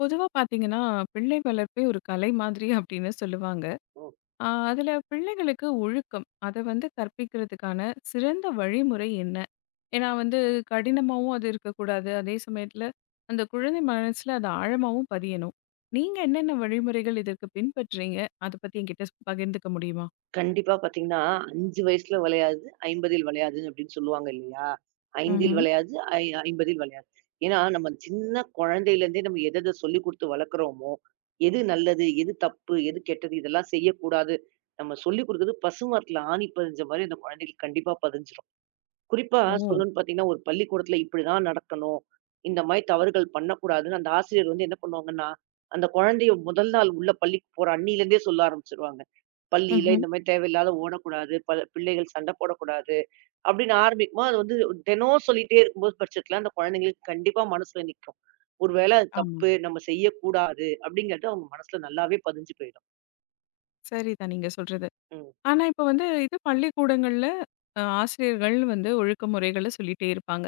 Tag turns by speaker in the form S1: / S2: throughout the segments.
S1: பொதுவா பார்த்தீங்கன்னா, பிள்ளை வளர்ப்பே ஒரு கலை மாதிரி அப்படின்னு சொல்லுவாங்க. அதுல பிள்ளைகளுக்கு ஒழுக்கம், அத வந்து கற்பிக்கிறதுக்கான சிறந்த வழிமுறை என்ன? ஏன்னா வந்து கடினமாவும் அது இருக்கக்கூடாது. அதே சமயத்துல அந்த குழந்தை மனசுல அது ஆழமாவும் பதியணும். நீங்க என்னென்ன வழிமுறைகள் இதற்கு பின்பற்றீங்க? அத பத்தி என்கிட்ட பகிர்ந்துக்க முடியுமா?
S2: கண்டிப்பா பாத்தீங்கன்னா, 5 வயசுல வளையாது, 50ல் வளையாதுன்னு அப்படின்னு சொல்லுவாங்க இல்லையா? 5ல்
S1: ம்ஹ்ம்.
S2: வளையாது, ஐ 50ல் வளையாது. ஏன்னா, நம்ம சின்ன குழந்தையிலேருந்தே நம்ம எத எத சொல்லிக் குடுத்து வளர்க்குறோமோ, எது நல்லது, எது தப்பு, எது கெட்டது, இதெல்லாம் செய்யக்கூடாது. நம்ம சொல்லிக் குடுக்குறது பசுமரத்தில ஆணி பதிஞ்ச மாரி அந்த குழந்தைகளுக்கு கண்டிப்பா பதிஞ்சிரும். குறிப்பா
S1: ஓ!
S2: சொல்லணும்னு பார்த்தீங்கன்னா, ஒரு பள்ளிக்கூடத்துல இப்படிதான் நடக்கணும். இந்த மாரி தவறுகள் பண்ணக்கூடாதுன்னு அந்த ஆசிரியர் வந்து என்ன பண்ணுவாங்கன்னா, அந்த குழந்தைய முதல் நாள் உள்ள பள்ளிக்கு போற அன்னியிலேருந்தே சொல்ல ஆரம்பிச்சுருவாங்க. பள்ளியில
S1: ம்ஹ்ம்.
S2: இந்த மாரி தேவையில்லாத ஓடக்கூடாது, பிள்ளைகள் சண்ட போடக்கூடாது அப்படின்னு ஆரம்பிக்குமா, அது வந்து தினம் சொல்லிட்டே இருக்கும்போது பட்சத்துல அந்த குழந்தைங்களுக்கு கண்டிப்பா மனசுல நிக்கும். ஒரு வேளை அது
S1: ஆமா.
S2: தப்பு, நம்ம செய்யக்கூடாது அப்படிங்கிறது அவங்க மனசுல நல்லாவே பதிஞ்சு போயிடும்.
S1: சரிதான் நீங்க சொல்றது.
S2: ம்.
S1: ஆனா இப்ப வந்து இது பள்ளிக்கூடங்கள்ல ஆசிரியர்கள் வந்து ஒழுக்க முறைகள சொல்லிட்டே இருப்பாங்க.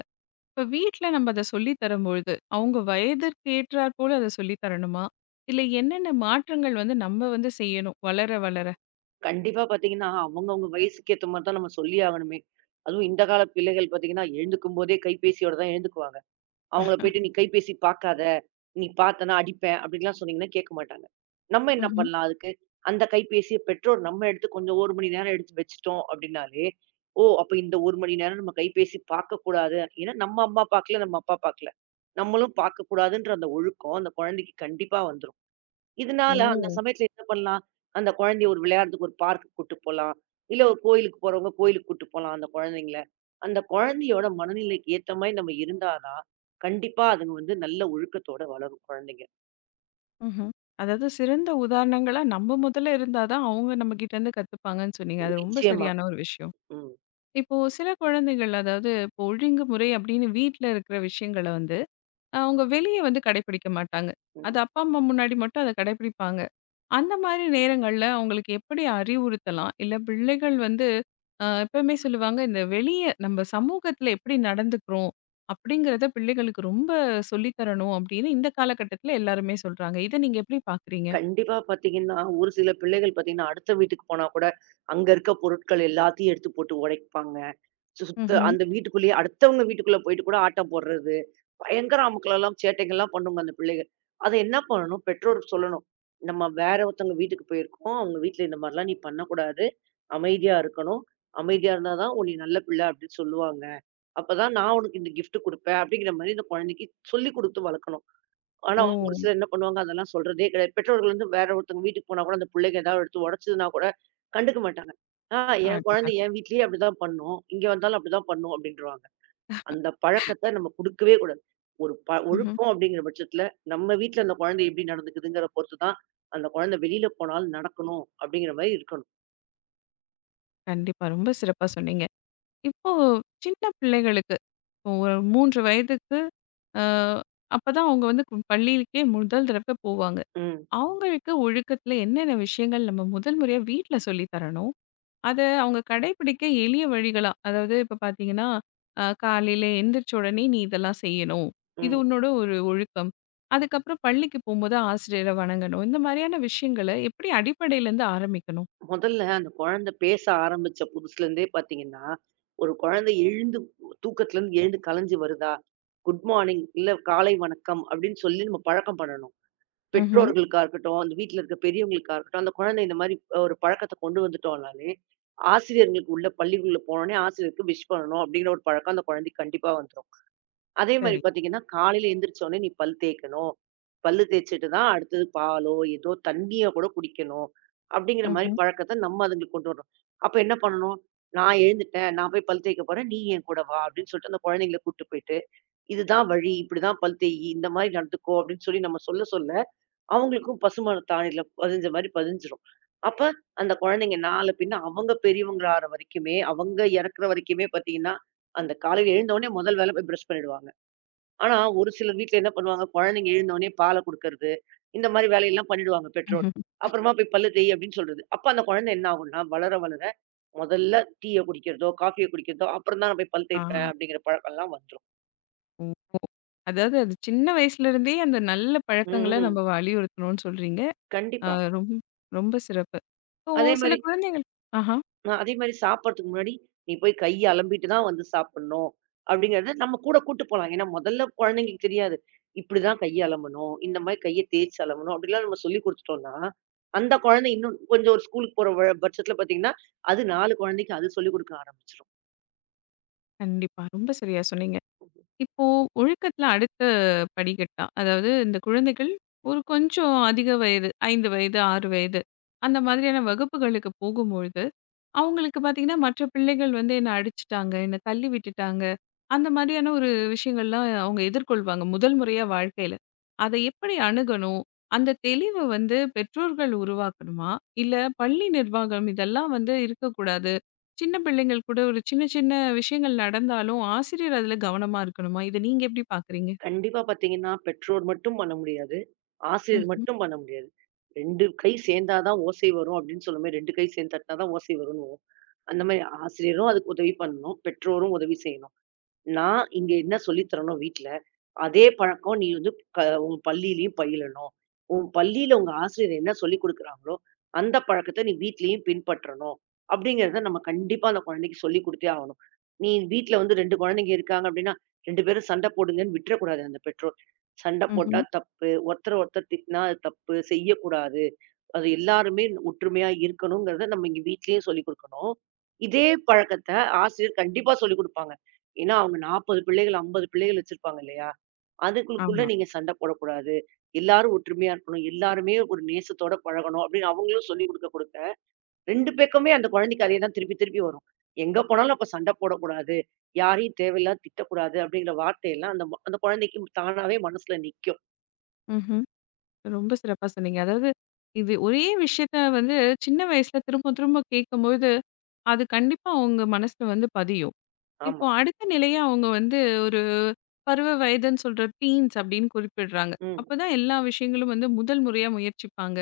S1: இப்ப வீட்ல நம்ம அத சொல்லி தரும்பொழுது, அவங்க வயதிற்கு ஏற்றார் போல அத சொல்லி தரணுமா? இல்ல என்னென்ன மாற்றங்கள் வந்து நம்ம வந்து செய்யணும் வளர, வளர?
S2: கண்டிப்பா பாத்தீங்கன்னா, அவங்கவங்க வயசுக்கு ஏத்த மாரி தான் நம்ம சொல்லியே ஆகணுமே. அதுவும் இந்த கால பிள்ளைகள் பாத்தீங்கன்னா, எழுந்துக்கும்போதே கைபேசியோட தான் எழுந்துக்குவாங்க. அவங்கள போயிட்டு, "நீ கைபேசி பாக்காத, நீ பாத்தேன்னா அடிப்பேன்" அப்படின்லாம் சொன்னீங்கன்னா கேட்க மாட்டாங்க. நம்ம என்ன
S1: ம்ஹ்ம்.
S2: பண்ணலாம் அதுக்கு? அந்த கைபேசிய பெற்றோர் நம்ம எடுத்து கொஞ்சம் 1 மணி நேரம் எடுத்து வச்சுட்டோம் அப்படின்னாலே, "ஓ! அப்ப இந்த 1 மணி நேரம் நம்ம கைபேசி பாக்கக்கூடாது. ஏன்னா நம்ம அம்மா பாக்கல, நம்ம அப்பா பாக்கல. நம்மளும் பாக்கக்கூடாதுன்ற" அந்த ஒழுக்கம் அந்த குழந்தைக்கு கண்டிப்பா வந்துரும். இதனால அந்த
S1: ஓ!
S2: சமயத்துல என்ன பண்ணலாம்? அந்த குழந்தைய ஒரு விளையாடுறதுக்கு ஒரு பார்க்குக்கு கூட்டு போலாம். இல்ல ஒரு கோயிலுக்கு போறவங்க கோயிலுக்கு கூட்டு போலாம் அந்த குழந்தைங்கள. அந்த குழந்தையோட மனநிலைக்கு ஏத்த மாரி நம்ம இருந்தா தான், கண்டிப்பா அதுங்க வந்து நல்ல ஒழுக்கத்தோட வளரும் குழந்தைங்க.
S1: ம்ஹ்ம். அதாவது சிறந்த உதாரணங்களா நம்ம முதல்ல இருந்தா தான் அவங்க நம்மகிட்டருந்து கத்துப்பாங்கன்னு சொன்னீங்க. அது ரொம்ப
S2: நிச்சயமா.
S1: சரியான ஒரு விஷயம்.
S2: ம்,
S1: இப்போ சில குழந்தைகள் அதாவது இப்போ ஒழுங்குமுறை அப்படின்னு வீட்ல இருக்கிற விஷயங்கள வந்து அவங்க வெளிய வந்து கடைபிடிக்க மாட்டாங்க.
S2: ம்.
S1: அது அப்பா, அம்மா முன்னாடி மட்டும் அத கடைபிடிப்பாங்க. அந்த மாரி நேரங்கள்ல அவங்களுக்கு எப்படி அறிவுறுத்தலாம்? இல்ல பிள்ளைகள் வந்து எப்பவுமே சொல்லுவாங்க, இந்த வெளிய நம்ம சமூகத்துல எப்படி நடந்துக்கிறோம்? அப்படிங்கிறத பிள்ளைகளுக்கு ரொம்ப சொல்லி தரணும் அப்படின்னு இந்த காலகட்டத்துல எல்லாருமே சொல்றாங்க. இத நீங்க எப்படி பார்க்குறீங்க?
S2: கண்டிப்பா பார்த்தீங்கன்னா, ஒரு சில பிள்ளைகள் பார்த்தீங்கன்னா, அடுத்த வீட்டுக்கு போனா கூட, அங்க இருக்க பொருட்கள் எல்லாத்தையும் எடுத்து போட்டு உடைப்பாங்க. சுத்த
S1: ம்ஹ்ம்.
S2: அந்த வீட்டுக்குள்ளேயே அடுத்தவங்க வீட்டுக்குள்ள போயிட்டு கூட ஆட்டம் போடுறது. பயங்கர அமுக்கலலாம், சேட்டைகள்லாம் பண்ணுங்க அந்த பிள்ளைக. அத என்ன பண்ணணும்? பெற்றோர் சொல்லணும். நம்ம வேற ஒருத்தவங்க வீட்டுக்கு போயிருக்கோம். அவங்க வீட்ல இந்த மாரிலாம் நீ பண்ணக்கூடாது. அமைதியா இருக்கணும். அமைதியா இருந்தா தான் உன்னை நல்ல பிள்ளை அப்டின்னு சொல்லுவாங்க. அப்பதான் நான் உனக்கு இந்த கிஃப்ட் குடுப்பேன். அப்டிங்கிற மாரி இந்த குழந்தைக்கு சொல்லிக் குடுத்து வளர்க்கணும். ஆனா,
S1: ஓ!
S2: அவங்க ஒரு சிலர் என்ன பண்ணுவாங்க, அதெல்லாம் சொல்றதே கிடையாது. பெற்றோர்கள் வந்து வேற ஒருத்தவங்க வீட்டுக்கு போனா கூட, அந்த புள்ளைங்க ஏதாவது எடுத்து உடைச்சதுன்னா கூட கண்டுக்க மாட்டாங்க. "ஆ என்
S1: அடடா!
S2: குழந்தை என் வீட்லயே அப்படிதான் பண்ணும். இங்க வந்தாலும் அப்படிதான் பண்ணும்." அப்படின்ருவாங்க. அந்த பழக்கத்த நம்ம குடுக்கவே கூடாது. ஒரு
S1: ம்ஹ்ம்.
S2: ஒழுக்கம் அப்படிங்கிற பட்சத்துல, நம்ம வீட்ல அந்த குழந்தை எப்படி நடந்துக்குதுங்கிற பொறுத்து தான், அந்த குழந்தை வெளியில போனாலும் நடக்கணும் அப்படிங்கிற மாரி இருக்கணும்.
S1: கண்டிப்பா. ரொம்ப சிறப்பா சொன்னீங்க. இப்போ சின்ன பிள்ளைகளுக்கு, இப்போ ஒரு 3 வயதுக்கு அ அப்பதான் அவங்க வந்து பள்ளிக்கே முதல் தடவ போவாங்க.
S2: ம்,
S1: அவங்களுக்கு ஒழுக்கத்துல என்னென்ன விஷயங்கள் நம்ம முதல் முறையா வீட்ல சொல்லி தரணும்? அத அவங்க கடைபிடிக்க எளிய வழிகளா, அதாவது இப்ப பார்த்தீங்கன்னா, காலையில எந்திரிச்ச உடனே நீ இதெல்லாம் செய்யணும். இது
S2: ம்.
S1: உன்னோட ஒரு ஒழுக்கம். அதுக்கப்புறம் பள்ளிக்கு போம்போது ஆசிரியர வணங்கணும். இந்த மாரியான விஷயங்கள எப்படி அடிப்படையிலேருந்து ஆரம்பிக்கணும்?
S2: முதல்ல அந்த குழந்தை பேச ஆரம்பிச்ச புதுசுல இருந்தே பார்த்தீங்கன்னா, ஒரு குழந்தை எழுந்து தூக்கத்துல இருந்து எழுந்து கலைஞ்சு வருதா, குட் மார்னிங், இல்ல காலை வணக்கம் அப்படின்னு சொல்லி நம்ம பழக்கம் பண்ணணும்.
S1: ம்ஹ்ம்.
S2: பெற்றோர்களுக்கா இருக்கட்டும், அந்த வீட்ல இருக்க பெரியவங்களுக்கா இருக்கட்டும், அந்த குழந்தை இந்த மாரி ஒரு பழக்கத்த கொண்டு வந்துட்டோம்னாலே, ஆசிரியர்களுக்கு உள்ள பள்ளிக்குள்ள போனோனே ஆசிரியருக்கு விஷ் பண்ணணும் அப்படிங்கிற ஒரு பழக்கம் அந்த குழந்தைக்கு கண்டிப்பா வந்துரும். அதே மாரி
S1: சரி.
S2: பாத்தீங்கன்னா, காலையில எந்திரிச்ச உடனே நீ பல் தேய்க்கணும். பல்லு தேய்ச்சுட்டு தான் அடுத்தது பாலோ, ஏதோ தண்ணிய கூட குடிக்கணும். அப்படிங்கிற மாரி
S1: ம்ஹ்ம்.
S2: பழக்கத்த நம்ம அதுங்களுக்கு கொண்டு வரணும். அப்ப என்ன பண்ணணும்? நான் எழுந்துட்டேன். நான் போய் பல் தேய்க்க போறேன். நீ என் கூட வா அப்படின்னு சொல்லிட்டு அந்த குழந்தைங்கள கூட்டு போயிட்டு, இதுதான் வழி. இப்படிதான் பல் தேயி. இந்த மாரி நடந்துக்கோ அப்படின்னு சொல்லி நம்ம சொல்ல சொல்ல, அவங்களுக்கும் பசுமான தாணில பதிஞ்ச மாரி பதிஞ்சிரும். அப்ப அந்த குழந்தைங்க நாள பின்ன அவங்க பெரியவங்களாற வரைக்குமே, அவங்க இறக்குற வரைக்குமே பாத்தீங்கன்னா, அந்த காலையில எழுந்த உடனே முதல் வேலை போய் பிரஷ் பண்ணிடுவாங்க. ஆனா, ஒரு சிலர் வீட்ல என்ன பண்ணுவாங்க, குழந்தைங்க எழுந்தவுனே பால குடுக்கறது, இந்த மாரி வேலையெல்லாம் பண்ணிடுவாங்க பெற்றோர்.
S1: ம்ஹ்ம்.
S2: அப்புறமா போய் பல்லு தேய் அப்படின்னு சொல்றது. அப்ப அந்த குழந்தை என்ன ஆகும்ன்னா, வளர வளர முதல்ல டீய குடிக்கிறதோ, காஃபிய குடிக்கிறதோ, அப்புறம் தான் நான் போய் பல்
S1: ஆ.
S2: தேய்ப்பேன் அப்படிங்கிற பழக்கம்லாம் வந்துரும்.
S1: அதாவது அது சின்ன வயசுலேருந்தே அந்த நல்ல பழக்கங்கள நம்ம
S2: ம்.
S1: வலியுறுத்தணும்னு சொல்றீங்க. அ
S2: கண்டிப்பா.
S1: ரொம் ரொம்ப சிறப்பு. இப்போ
S2: அதே
S1: சில
S2: மாரி
S1: குழந்தைகள் ஆஹா.
S2: அதே மாரி சாப்படுறதுக்கு முன்னாடி, "நீ போய் கைய அலம்பிட்டு தான் வந்து சாப்பிடணும்." அப்படிங்கிறத நம்ம கூட கூட்டு போலாம். ஏன்னா, முதல்ல குழந்தைங்களுக்கு தெரியாது. இப்படிதான் கைய அலம்பணும். இந்த மாரி கைய தேய்ச்சு அலம்பணும். அப்படிலாம் நம்ம சொல்லிக் குடுத்துட்டோம்னா, அந்த குழந்தை இன்னும் கொஞ்சம் ஒரு ஸ்கூலுக்கு போற பட்சத்துல பார்த்தீங்கன்னா, அது 4 குழந்தைக்கு அது சொல்லிக் கொடுக்க ஆரம்பிச்சுரும்.
S1: கண்டிப்பா. ரொம்ப சரியா சொன்னீங்க. இப்போ ஒழுக்கத்துல அடுத்த படிக்கட்டா, அதாவது இந்த குழந்தைகள் ஒரு கொஞ்சம் அதிக வயது 5 வயது, 6 வயது அந்த மாதிரியான வகுப்புகளுக்கு போகும்பொழுது, அவங்களுக்கு பார்த்தீங்கன்னா, மற்ற பிள்ளைகள் வந்து என்ன அடிச்சுட்டாங்க, என்ன தள்ளி விட்டுட்டாங்க, அந்த மாதிரியான ஒரு விஷயங்கள்லாம் அவங்க எதிர்கொள்வாங்க முதல் முறையா வாழ்க்கையில. அத எப்படி அணுகணும்? அந்த தெளிவ வந்து பெற்றோர்கள் உருவாக்கணுமா? இல்ல பள்ளி நிர்வாகம் இதெல்லாம் வந்து இருக்கக்கூடாது. சின்ன பிள்ளைங்கள் கூட ஒரு சின்ன சின்ன விஷயங்கள் நடந்தாலும், ஆசிரியர் அதுல கவனமா இருக்கணுமா? இத நீங்க எப்படி பார்க்குறீங்க?
S2: கண்டிப்பா பார்த்தீங்கன்னா, பெற்றோர் மட்டும் பண்ண முடியாது. ஆசிரியர்
S1: ம்ஹ்ம்,
S2: மட்டும் பண்ண முடியாது. 2 கை சேர்ந்தா தான் ஓசை வரும் அப்படின்னு சொல்லுமே, 2 கை சேர்ந்து தட்டினா தான் ஓசை வரும்னுவோம். அந்த மாரி ஆசிரியரும் அதுக்கு உதவி பண்ணணும். பெற்றோரும் உதவி செய்யணும். நான் இங்க என்ன சொல்லி தரேனோ வீட்ல, அதே பழக்கம் நீ வந்து க உன் பள்ளியிலயும் பயிலணும். உன் பள்ளியில உங்க ஆசிரியர் என்ன சொல்லிக் குடுக்குறாங்களோ, அந்த பழக்கத்த நீ வீட்லயும் பின்பற்றணும். அப்படிங்கிறத நம்ம கண்டிப்பா அந்த குழந்தைக்கு சொல்லிக் குடுத்தே ஆகணும். நீ வீட்ல வந்து 2 குழந்தைங்க இருக்காங்க அப்படின்னா, 2 பேரும் சண்டை போடுங்கன்னு விட்டுறக்கூடாது அந்த பெற்றோர். சண்டை போட்டா
S1: ம்ஹ்ம்.
S2: தப்பு. ஒருத்தர ஒருத்தர் திட்டினா அது தப்பு. செய்யக்கூடாது. அது எல்லாருமே ஒற்றுமையா இருக்கணுங்கிறத நம்ம இங்க வீட்லயும் சொல்லிக் குடுக்கணும். இதே பழக்கத்த ஆசிரியர் கண்டிப்பா சொல்லிக் குடுப்பாங்க. ஏன்னா, அவங்க 40 பிள்ளைகள், 50 பிள்ளைகள் வச்சிருப்பாங்க இல்லையா? அதுங்களுக்குள்ள
S1: ஆமா.
S2: நீங்க சண்டை போடக்கூடாது. எல்லாரும் ஒற்றுமையா இருக்கணும். எல்லாருமே ஒரு நேசத்தோட பழகணும் அப்படின்னு அவங்களும் சொல்லிக் குடுக்க குடுக்க 2 பக்கமே அந்த குழந்தைக்கு அதே தான் திருப்பி திருப்பி வரும். எங்க போனாலும் அப்ப சண்டை போடக்கூடாது. யாரையும் தேவையில்லாம திட்டக்கூடாது அப்படிங்கிற வார்த்தையெல்லாம் அந்த அந்த குழந்தைக்கு தானாவே மனசுல நிக்கும்.
S1: ம்ஹ்ம். ரொம்ப சிறப்பா சொன்னீங்க. அதாவது இது ஒரே விஷயத்த வந்து சின்ன வயசுல திரும்ப திரும்ப கேட்கும்போது, அது கண்டிப்பா அவங்க மனசுல வந்து பதியும். இப்போ
S2: ஆமா.
S1: அடுத்த நிலையா அவங்க வந்து ஒரு பருவ வயதுன்னு சொல்ற டீன்ஸ் அப்படின்னு குறிப்பிடுறாங்க.
S2: ம்.
S1: அப்பதான் எல்லா விஷயங்களும் வந்து முதல் முறையா முயற்சிப்பாங்க.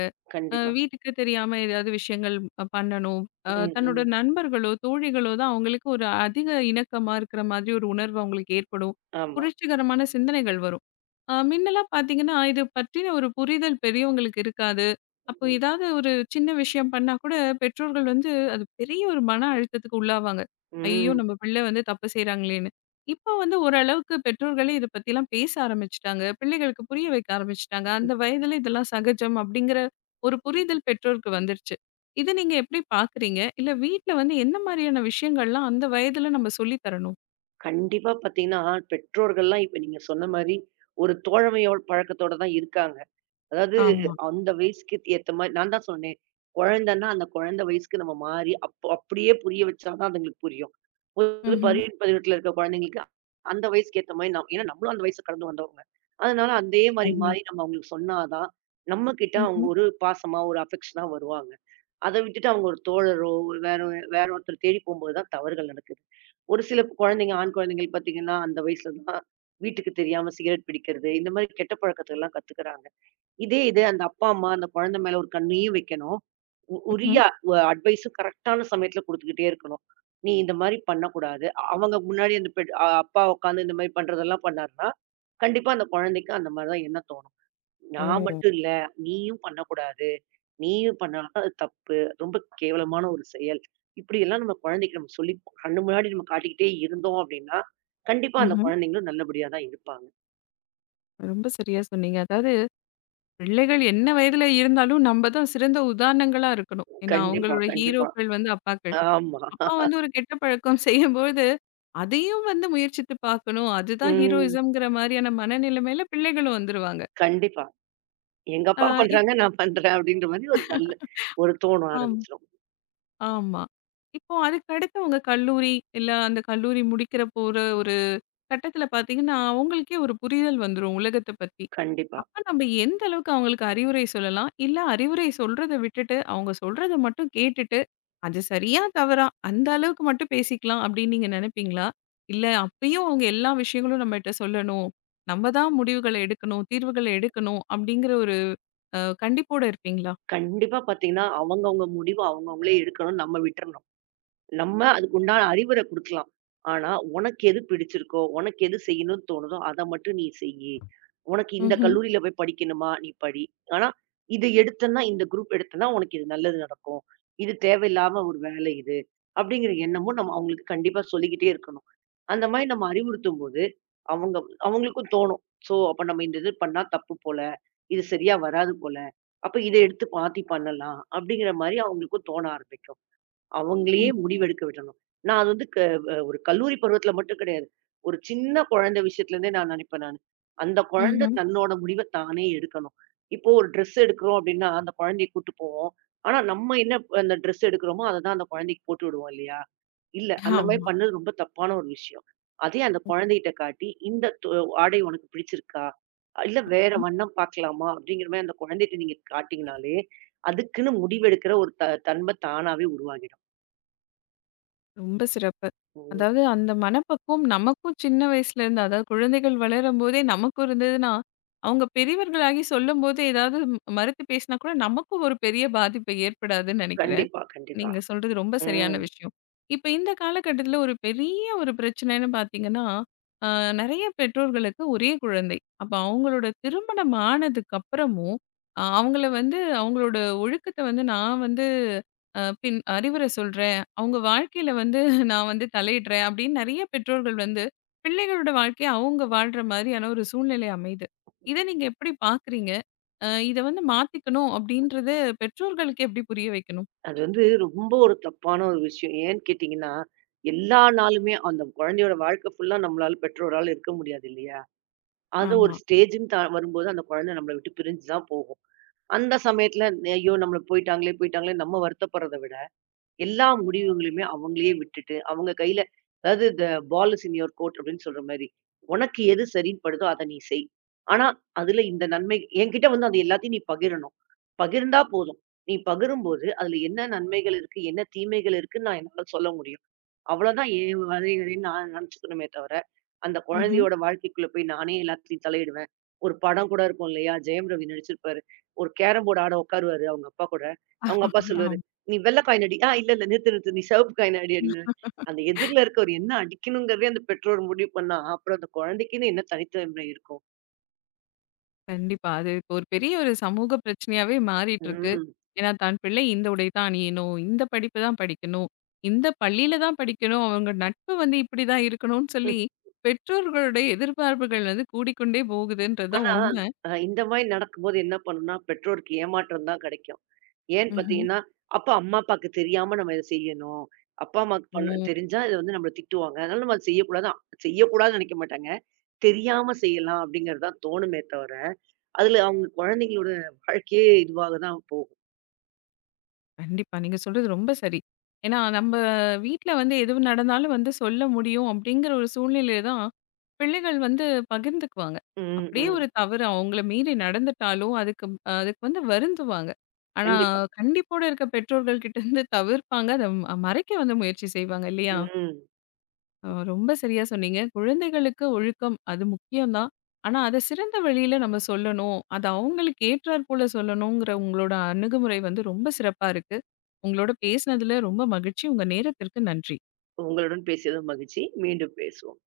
S2: கண்டிப்பா.
S1: வீட்டுக்கு தெரியாம ஏதாவது விஷயங்கள் பண்ணணும்.
S2: ம்,
S1: தன்னோட
S2: ம்.
S1: நண்பர்களோ, தோழிகளோ தான் அவங்களுக்கு ஒரு அதிக இணக்கமா இருக்கிற மாதிரி ஒரு உணர்வு அவங்களுக்கு ஏற்படும்.
S2: ஆமா.
S1: புரட்சிகரமான சிந்தனைகள் வரும். முன்னலாம் பார்த்தீங்கன்னா, இது பற்றின ஒரு புரிதல் பெரியவங்களுக்கு இருக்காது. அப்போ
S2: ம்.
S1: ஏதாவது ஒரு சின்ன விஷயம் பண்ணா கூட பெற்றோர்கள் வந்து அது பெரிய ஒரு மன அழுத்தத்துக்கு உள்ளாவாங்க. ஐயோ!
S2: ம்.
S1: நம்ம பிள்ளை வந்து தப்பு செய்றாங்களேன்னு. இப்போ வந்து ஓரளவுக்கு பெற்றோர்களே இத பத்திலாம் பேச ஆரம்பிச்சுட்டாங்க. பிள்ளைகளுக்கு புரிய வைக்க ஆரம்பிச்சுட்டாங்க. அந்த வயதில இதெல்லாம் சகஜம் அப்படிங்கிற ஒரு புரிதல் பெற்றோருக்கு வந்துருச்சு. இத நீங்க எப்படி பார்க்குறீங்க? இல்ல வீட்ல வந்து என்ன மாரியான விஷயங்கள்லாம் அந்த வயதுல நம்ம சொல்லி தரணும்?
S2: கண்டிப்பா பாத்தீங்கன்னா, பெற்றோர்கள்லாம் இப்ப நீங்க சொன்ன மாரி ஒரு தோழமையோட பழக்கத்தோட தான் இருக்காங்க. அதாவது
S1: ஆமா.
S2: அந்த வயசுக்கு ஏத்த மாரி நான் தான் சொன்னேன். குழந்தைன்னா, அந்த குழந்தை வயசுக்கு நம்ம மாறி, அப்போ அப்படியே புரிய வச்சா தான் அதுங்களுக்கு புரியும். ஒரு
S1: ம்ஹ்ம்.
S2: 18, 18 இருக்க குழந்தைங்களுக்கு அந்த வயசுக்கு ஏத்த மாரி நாம் ஏன்னா நம்மளும் அந்த வயச கடந்து வந்தவங்க. அதனால அதே மாரி
S1: உண்ம.
S2: மாறி நம்ம அவங்களுக்கு சொன்னா தான், நம்மகிட்ட அவங்க
S1: ம்ஹ்ம்.
S2: ஒரு பாசமா, ஒரு அஃபெக்ஷனா வருவாங்க. அத விட்டுட்டு அவங்க ஒரு தோழரோ, ஒரு வேற வேற ஒருத்தர தேடி போம்போது தான் தவறுகள் நடக்குது. ஒரு சில குழந்தைங்க, ஆண் குழந்தைகள் பார்த்தீங்கன்னா, அந்த வயசுல தான் வீட்டுக்கு தெரியாம சிகரெட் பிடிக்கிறது, இந்த மாரி கெட்ட பழக்கத்தெல்லாம் கத்துக்கிறாங்க. இதே இது அந்த அப்பா, அம்மா அந்த குழந்தை மேல ஒரு கண்ணையும் வைக்கணும். உரிய
S1: ம்ஹ்ம்.
S2: அட்வைஸும் கரெக்ட்டான சமயத்துல குடுத்துக்கிட்டே இருக்கணும். நீ இந்த மாரி பண்ணக்கூடாது. அவங்க முன்னாடி அந்த பெட் அ அப்பா உட்கார்ந்து இந்த மாரி பண்றதெல்லாம் பண்ணாருன்னா, கண்டிப்பா அந்த குழந்தைக்கு அந்த மாரி தான் எண்ணம் தோணும்.
S1: ஓ!
S2: நான் மட்டும் இல்ல, நீயும் பண்ணக்கூடாது. நீயும் பண்ணாலும் அது தப்பு. ரொம்ப கேவலமான ஒரு செயல். இப்படியெல்லாம் நம்ம குழந்தைக்கு நம்ம சொல்லி கண்ணு முன்னாடி நம்ம காட்டிக்கிட்டே இருந்தோம் அப்படின்னா, கண்டிப்பா அந்த
S1: ம்ஹ்ம்.
S2: குழந்தைங்களும் நல்லபடியா தான் இருப்பாங்க.
S1: ரொம்ப சரியா சொன்னீங்க. அதாவது பிள்ளைகள் என்ன வயதுல இருந்தாலும் நம்ம தான் சிறந்த உதாரணங்களா இருக்கணும். ஏன்னா
S2: கண்டிப்பா,
S1: அவங்களோட
S2: கண்டிப்பா.
S1: ஹீரோக்கள் வந்து அப்பாக்கள்.
S2: ஆமா.
S1: அப்பா வந்து ஒரு கெட்ட பழக்கம் செய்யும்போது, அதையும் வந்து முயற்சித்து பார்க்கணும். அதுதான்
S2: ம்.
S1: ஹீரோயிசம்ங்கிற மாரியான மனநிலைமையில பிள்ளைகளும் வந்துருவாங்க.
S2: கண்டிப்பா. எங்க
S1: ஆ
S2: அப்பா பண்றாங்க,
S1: இப்போ
S2: நான் பண்றேன் அப்படின்ற மாரி ஒரு நல்ல ஒரு தோணும்
S1: ஆமா.
S2: ஆரம்பிச்சுரும்.
S1: ஆமா. இப்போ அதுக்கடுத்து உங்க கல்லூரி, இல்ல அந்த கல்லூரி முடிக்கிற போற ஒரு கட்டத்துல பார்த்தீங்கன்னா, அவங்களுக்கே ஒரு புரிதல் வந்துரும் உலகத்த பத்தி.
S2: கண்டிப்பா.
S1: அப்ப நம்ம எந்த அளவுக்கு அவங்களுக்கு அறிவுரை சொல்லலாம்? இல்ல அறிவுரை சொல்றத விட்டுட்டு, அவங்க சொல்றத மட்டும் கேட்டுட்டு, அது சரியா, தவறா அந்த அளவுக்கு மட்டும் பேசிக்கலாம் அப்படின்னு நீங்க நெனைப்பீங்களா? இல்ல அப்பயும் அவங்க எல்லா விஷயங்களும் நம்மட்ட சொல்லணும். நம்ம தான் முடிவுகள எடுக்கணும், தீர்வுகள எடுக்கணும் அப்படிங்கிற ஒரு கண்டிப்போட இருப்பீங்களா?
S2: கண்டிப்பா பாத்தீங்கன்னா, அவங்கவங்க முடிவு அவங்கவங்களே எடுக்கணும். நம்ம விட்டுறணும். நம்ம அதுக்கு உண்டான அறிவுரை குடுக்கலாம். ஆனா, "உனக்கு எது பிடிச்சிருக்கோ, உனக்கு எது செய்யணும்னு தோணுதோ, அத மட்டும் நீ செய்யி. உனக்கு இந்த
S1: ம்ஹ்ம்.
S2: கல்லூரியில போய் படிக்கணுமா, நீ படி. ஆனா, இது எடுத்தன்னா, இந்த குரூப் எடுத்தன்னா, உனக்கு இது நல்லது நடக்கும். இது தேவையில்லாம ஒரு வேலை இது." அப்படிங்கிற எண்ணமும் நம்ம அவங்களுக்கு கண்டிப்பா சொல்லிக்கிட்டே இருக்கணும். அந்த மாரி நம்ம அறிவுறுத்தும்போது, அவங்க அவங்களுக்கும் தோணும். "சோ, அப்ப நம்ம இந்த இது பண்ணா தப்பு போல. இது சரியா வராது போல. அப்ப இத எடுத்து மாத்தி பண்ணலாம்." அப்படிங்கிற மாரி அவங்களுக்கும் தோண ஆரம்பிக்கும். அவங்களயே
S1: ம்.
S2: முடிவெடுக்க விடணும். நான் அது வந்து க அ ஒரு கல்லூரி பருவத்தில மட்டும் கிடையாது. ஒரு சின்ன குழந்தை விஷயத்துலேருந்தே நான் நினைப்பேன் நானு. அந்த குழந்தை
S1: ம்ஹ்ம்.
S2: தன்னோட முடிவ தானே எடுக்கணும். இப்போ ஒரு ட்ரெஸ் எடுக்கிறோம் அப்படின்னா, அந்த குழந்தைய கூட்டு போவோம். ஆனா நம்ம என்ன அந்த ட்ரெஸ் எடுக்கிறோமோ, அத தான் அந்த குழந்தைக்கு போட்டு விடுவோம் இல்லையா? இல்ல. அந்த மாரி
S1: ஆமா.
S2: பண்ணது ரொம்ப தப்பான ஒரு விஷயம். அதே அந்த குழந்தைகிட்ட காட்டி, "இந்த ஆடை உனக்கு பிடிச்சிருக்கா? இல்ல வேற வண்ணம் பார்க்கலாமா?" அப்படிங்கிற மாரி அந்த குழந்தைட்ட நீங்க காட்டிங்கனாலே, அதுக்குன்னு முடிவெடுக்கிற ஒரு தன்ம தானாவே உருவாகிடும்.
S1: ரொம்ப சிறப்பு.
S2: ஓ!
S1: அதாவது அந்த மனப்பக்குவம் நமக்கும் சின்ன வயசுலேருந்து, அதாவது குழந்தைகள் வளரும்போதே நமக்கும் இருந்ததுன்னா, அவங்க பெரியவர்களாகி சொல்லும்போது ஏதாவது மறுத்து பேசினா கூட நமக்கும் ஒரு பெரிய பாதிப்பை ஏற்படாதுன்னு நெனைக்கிறேன்.
S2: கண்டிப்பா, கண்டிப்பா.
S1: நீங்க சொல்றது ரொம்ப சரியான
S2: ம்.
S1: விஷயம். இப்ப இந்த காலகட்டத்தில ஒரு பெரிய ஒரு பிரச்சனைன்னு பார்த்தீங்கன்னா, அ நெறைய பெற்றோர்களுக்கு ஒரே குழந்தை. அப்ப அவங்களோட திருமணம் ஆனதுக்கு அப்புறமும், அவங்கள வந்து அவங்களோட ஒழுக்கத்த வந்து நான் வந்து பின் அறிவுரை சொல்றேன். அவங்க வாழ்க்கையில வந்து நான் வந்து தலையிடுறேன் அப்படின்னு நெறைய பெற்றோர்கள் வந்து, பிள்ளைகளோட வாழ்க்கைய அவங்க வாழ்ற மாதிரியான ஒரு சூழ்நிலை அமையுது. இத நீங்க எப்படி பார்க்குறீங்க? இத வந்து மாத்திக்கணும் அப்படின்றத பெற்றோர்களுக்கு எப்படி புரிய வைக்கணும்?
S2: அது வந்து ரொம்ப ஒரு தப்பான ஒரு விஷயம். ஏன்னு கேட்டீங்கன்னா, எல்லா நாளுமே அந்த குழந்தையோட வாழ்க்கை ஃபுல்லா நம்மளால பெற்றோரால இருக்க முடியாது இல்லையா? அது ஒரு
S1: ஆமா.
S2: ஸ்டேஜ்ன்னு தா வரும்போது அந்த குழந்தை நம்மள விட்டு பிரிஞ்சு தான் போகும். அந்த சமயத்துல, "ஐயோ! நம்மள போயிட்டாங்களே போயிட்டாங்களே" நம்ம வருத்தப்படுறத விட, எல்லா முடிவுகளையுமே அவங்களயே விட்டுட்டு, அவங்க கையில அதாவது ball is in your court" அப்படின்னு சொல்ற மாரி. உனக்கு எது சரின்னு படுதோ அத நீ செய். ஆனா, அதுல இந்த நன்மை என்கிட்ட வந்து அது எல்லாத்தையும் நீ பகிரணும். பகிர்ந்தா போதும். நீ பகிரும்போது, அதுல என்ன நன்மைகள் இருக்கு, என்ன தீமைகள் இருக்குன்னு நான் என்னால சொல்ல முடியும். அவ்வளோதான் என் வரைன்னு நான் நினச்சுக்கணுமே தவிர, அந்த
S1: ம்ஹ்ம்.
S2: குழந்தையோட வாழ்க்கைக்குள்ள போய் நானே எல்லாத்துலயும் தலையிடுவேன். ஒரு படம் கூட இருக்கும் இல்லையா? ஜெயம் ரவி நடிச்சிருப்பாரு. ஒரு கேரம் போர்டு ஆட உட்காருவாரு அவங்க அப்பா கூட. அவங்க அப்பா
S1: ஆமா.
S2: சொல்லுவாரு, "நீ வெள்ள காயின் அடி." "ஆ இல்ல, இல்ல நிறுத்து, நிறுத்து. நீ சிவப்பு காயின் அடி" அப்படின்னுவாரு. அந்த எதிர்ல இருக்கவர் என்ன அடிக்கணுங்கிறதே அந்த பெற்றோர் முடிவு பண்ணா, அப்புறம் அந்த குழந்தைக்குன்னு என்ன தனித்தன்மை இருக்கும்?
S1: கண்டிப்பா. அது இப்போ ஒரு பெரிய ஒரு சமூக பிரச்சனையாவே மாறிட்டு இருக்கு.
S2: ம்.
S1: ஏன்னா, தன் பிள்ளை இந்த உடை தான் அணியணும், இந்த படிப்பு தான் படிக்கணும், இந்த பள்ளியில தான் படிக்கணும், அவங்க நட்பு வந்து இப்படிதான் இருக்கணும்னு சொல்லி, பெற்றோர்களுடைய எதிர்பார்ப்புகள் வந்து கூடிக்கொண்டே போகுதுன்றது தான்
S2: ஆனா,
S1: உண்மை.
S2: அ இந்த மாரி நடக்கும்போது என்ன பண்ணும்னா, பெற்றோருக்கு ஏமாற்றம் தான் கிடைக்கும். ஏன்னு
S1: ம்ஹ்ம்.
S2: பார்த்தீங்கன்னா, அப்ப அம்மா, அப்பாக்கு தெரியாம நம்ம இத செய்யணும். அப்பா, அம்மாக்கு
S1: ஓ!
S2: பண்ண தெரிஞ்சா இது வந்து நம்மள திட்டுவாங்க. அதனால நம்ம அத செய்யக்கூடாது. செய்யக்கூடாதுன்னு நெனைக்க மாட்டாங்க. தெரியாம செய்யலாம் அப்படிங்கிறது தான் தோணுமே தவிர, அதுல அவங்க குழந்தைங்களோட வாழ்க்கையே இதுவாக தான் போகும்.
S1: கண்டிப்பா. நீங்க சொல்றது ரொம்ப சரி. ஏன்னா, நம்ப வீட்ல வந்து எது நடந்தாலும் வந்து சொல்ல முடியும் அப்படிங்கிற ஒரு சூழ்நிலையில தான் பிள்ளைகள் வந்து பகிர்ந்துக்குவாங்க.
S2: ம்,
S1: அப்படியே
S2: ம்.
S1: ஒரு தவறு அவங்கள மீறி நடந்துட்டாலும் அதுக்கு அதுக்கு வந்து வருந்துவாங்க. ஆனா,
S2: கண்டிப்பா.
S1: கண்டிப்போட இருக்க பெற்றோர்கள் கிட்ட இருந்து தவிர்ப்பாங்க. அத மறைக்க வந்து முயற்சி செய்வாங்க இல்லையா?
S2: ம்.
S1: ரொம்ப சரியா சொன்னீங்க. குழந்தைகளுக்கு ஒழுக்கம் அது முக்கியம் தான். ஆனா, அத சிறந்த வழியில நம்ம சொல்லணும். அது அவங்களுக்கு ஏற்றார் போல சொல்லணுங்கிற உங்களோட அணுகுமுறை வந்து ரொம்ப சிறப்பா இருக்கு. உங்களோட பேசினதுல ரொம்ப மகிழ்ச்சி. உங்க நேரத்திற்கு நன்றி.
S2: உங்களுடன் பேசியது மகிழ்ச்சி. மீண்டும் பேசுவோம்.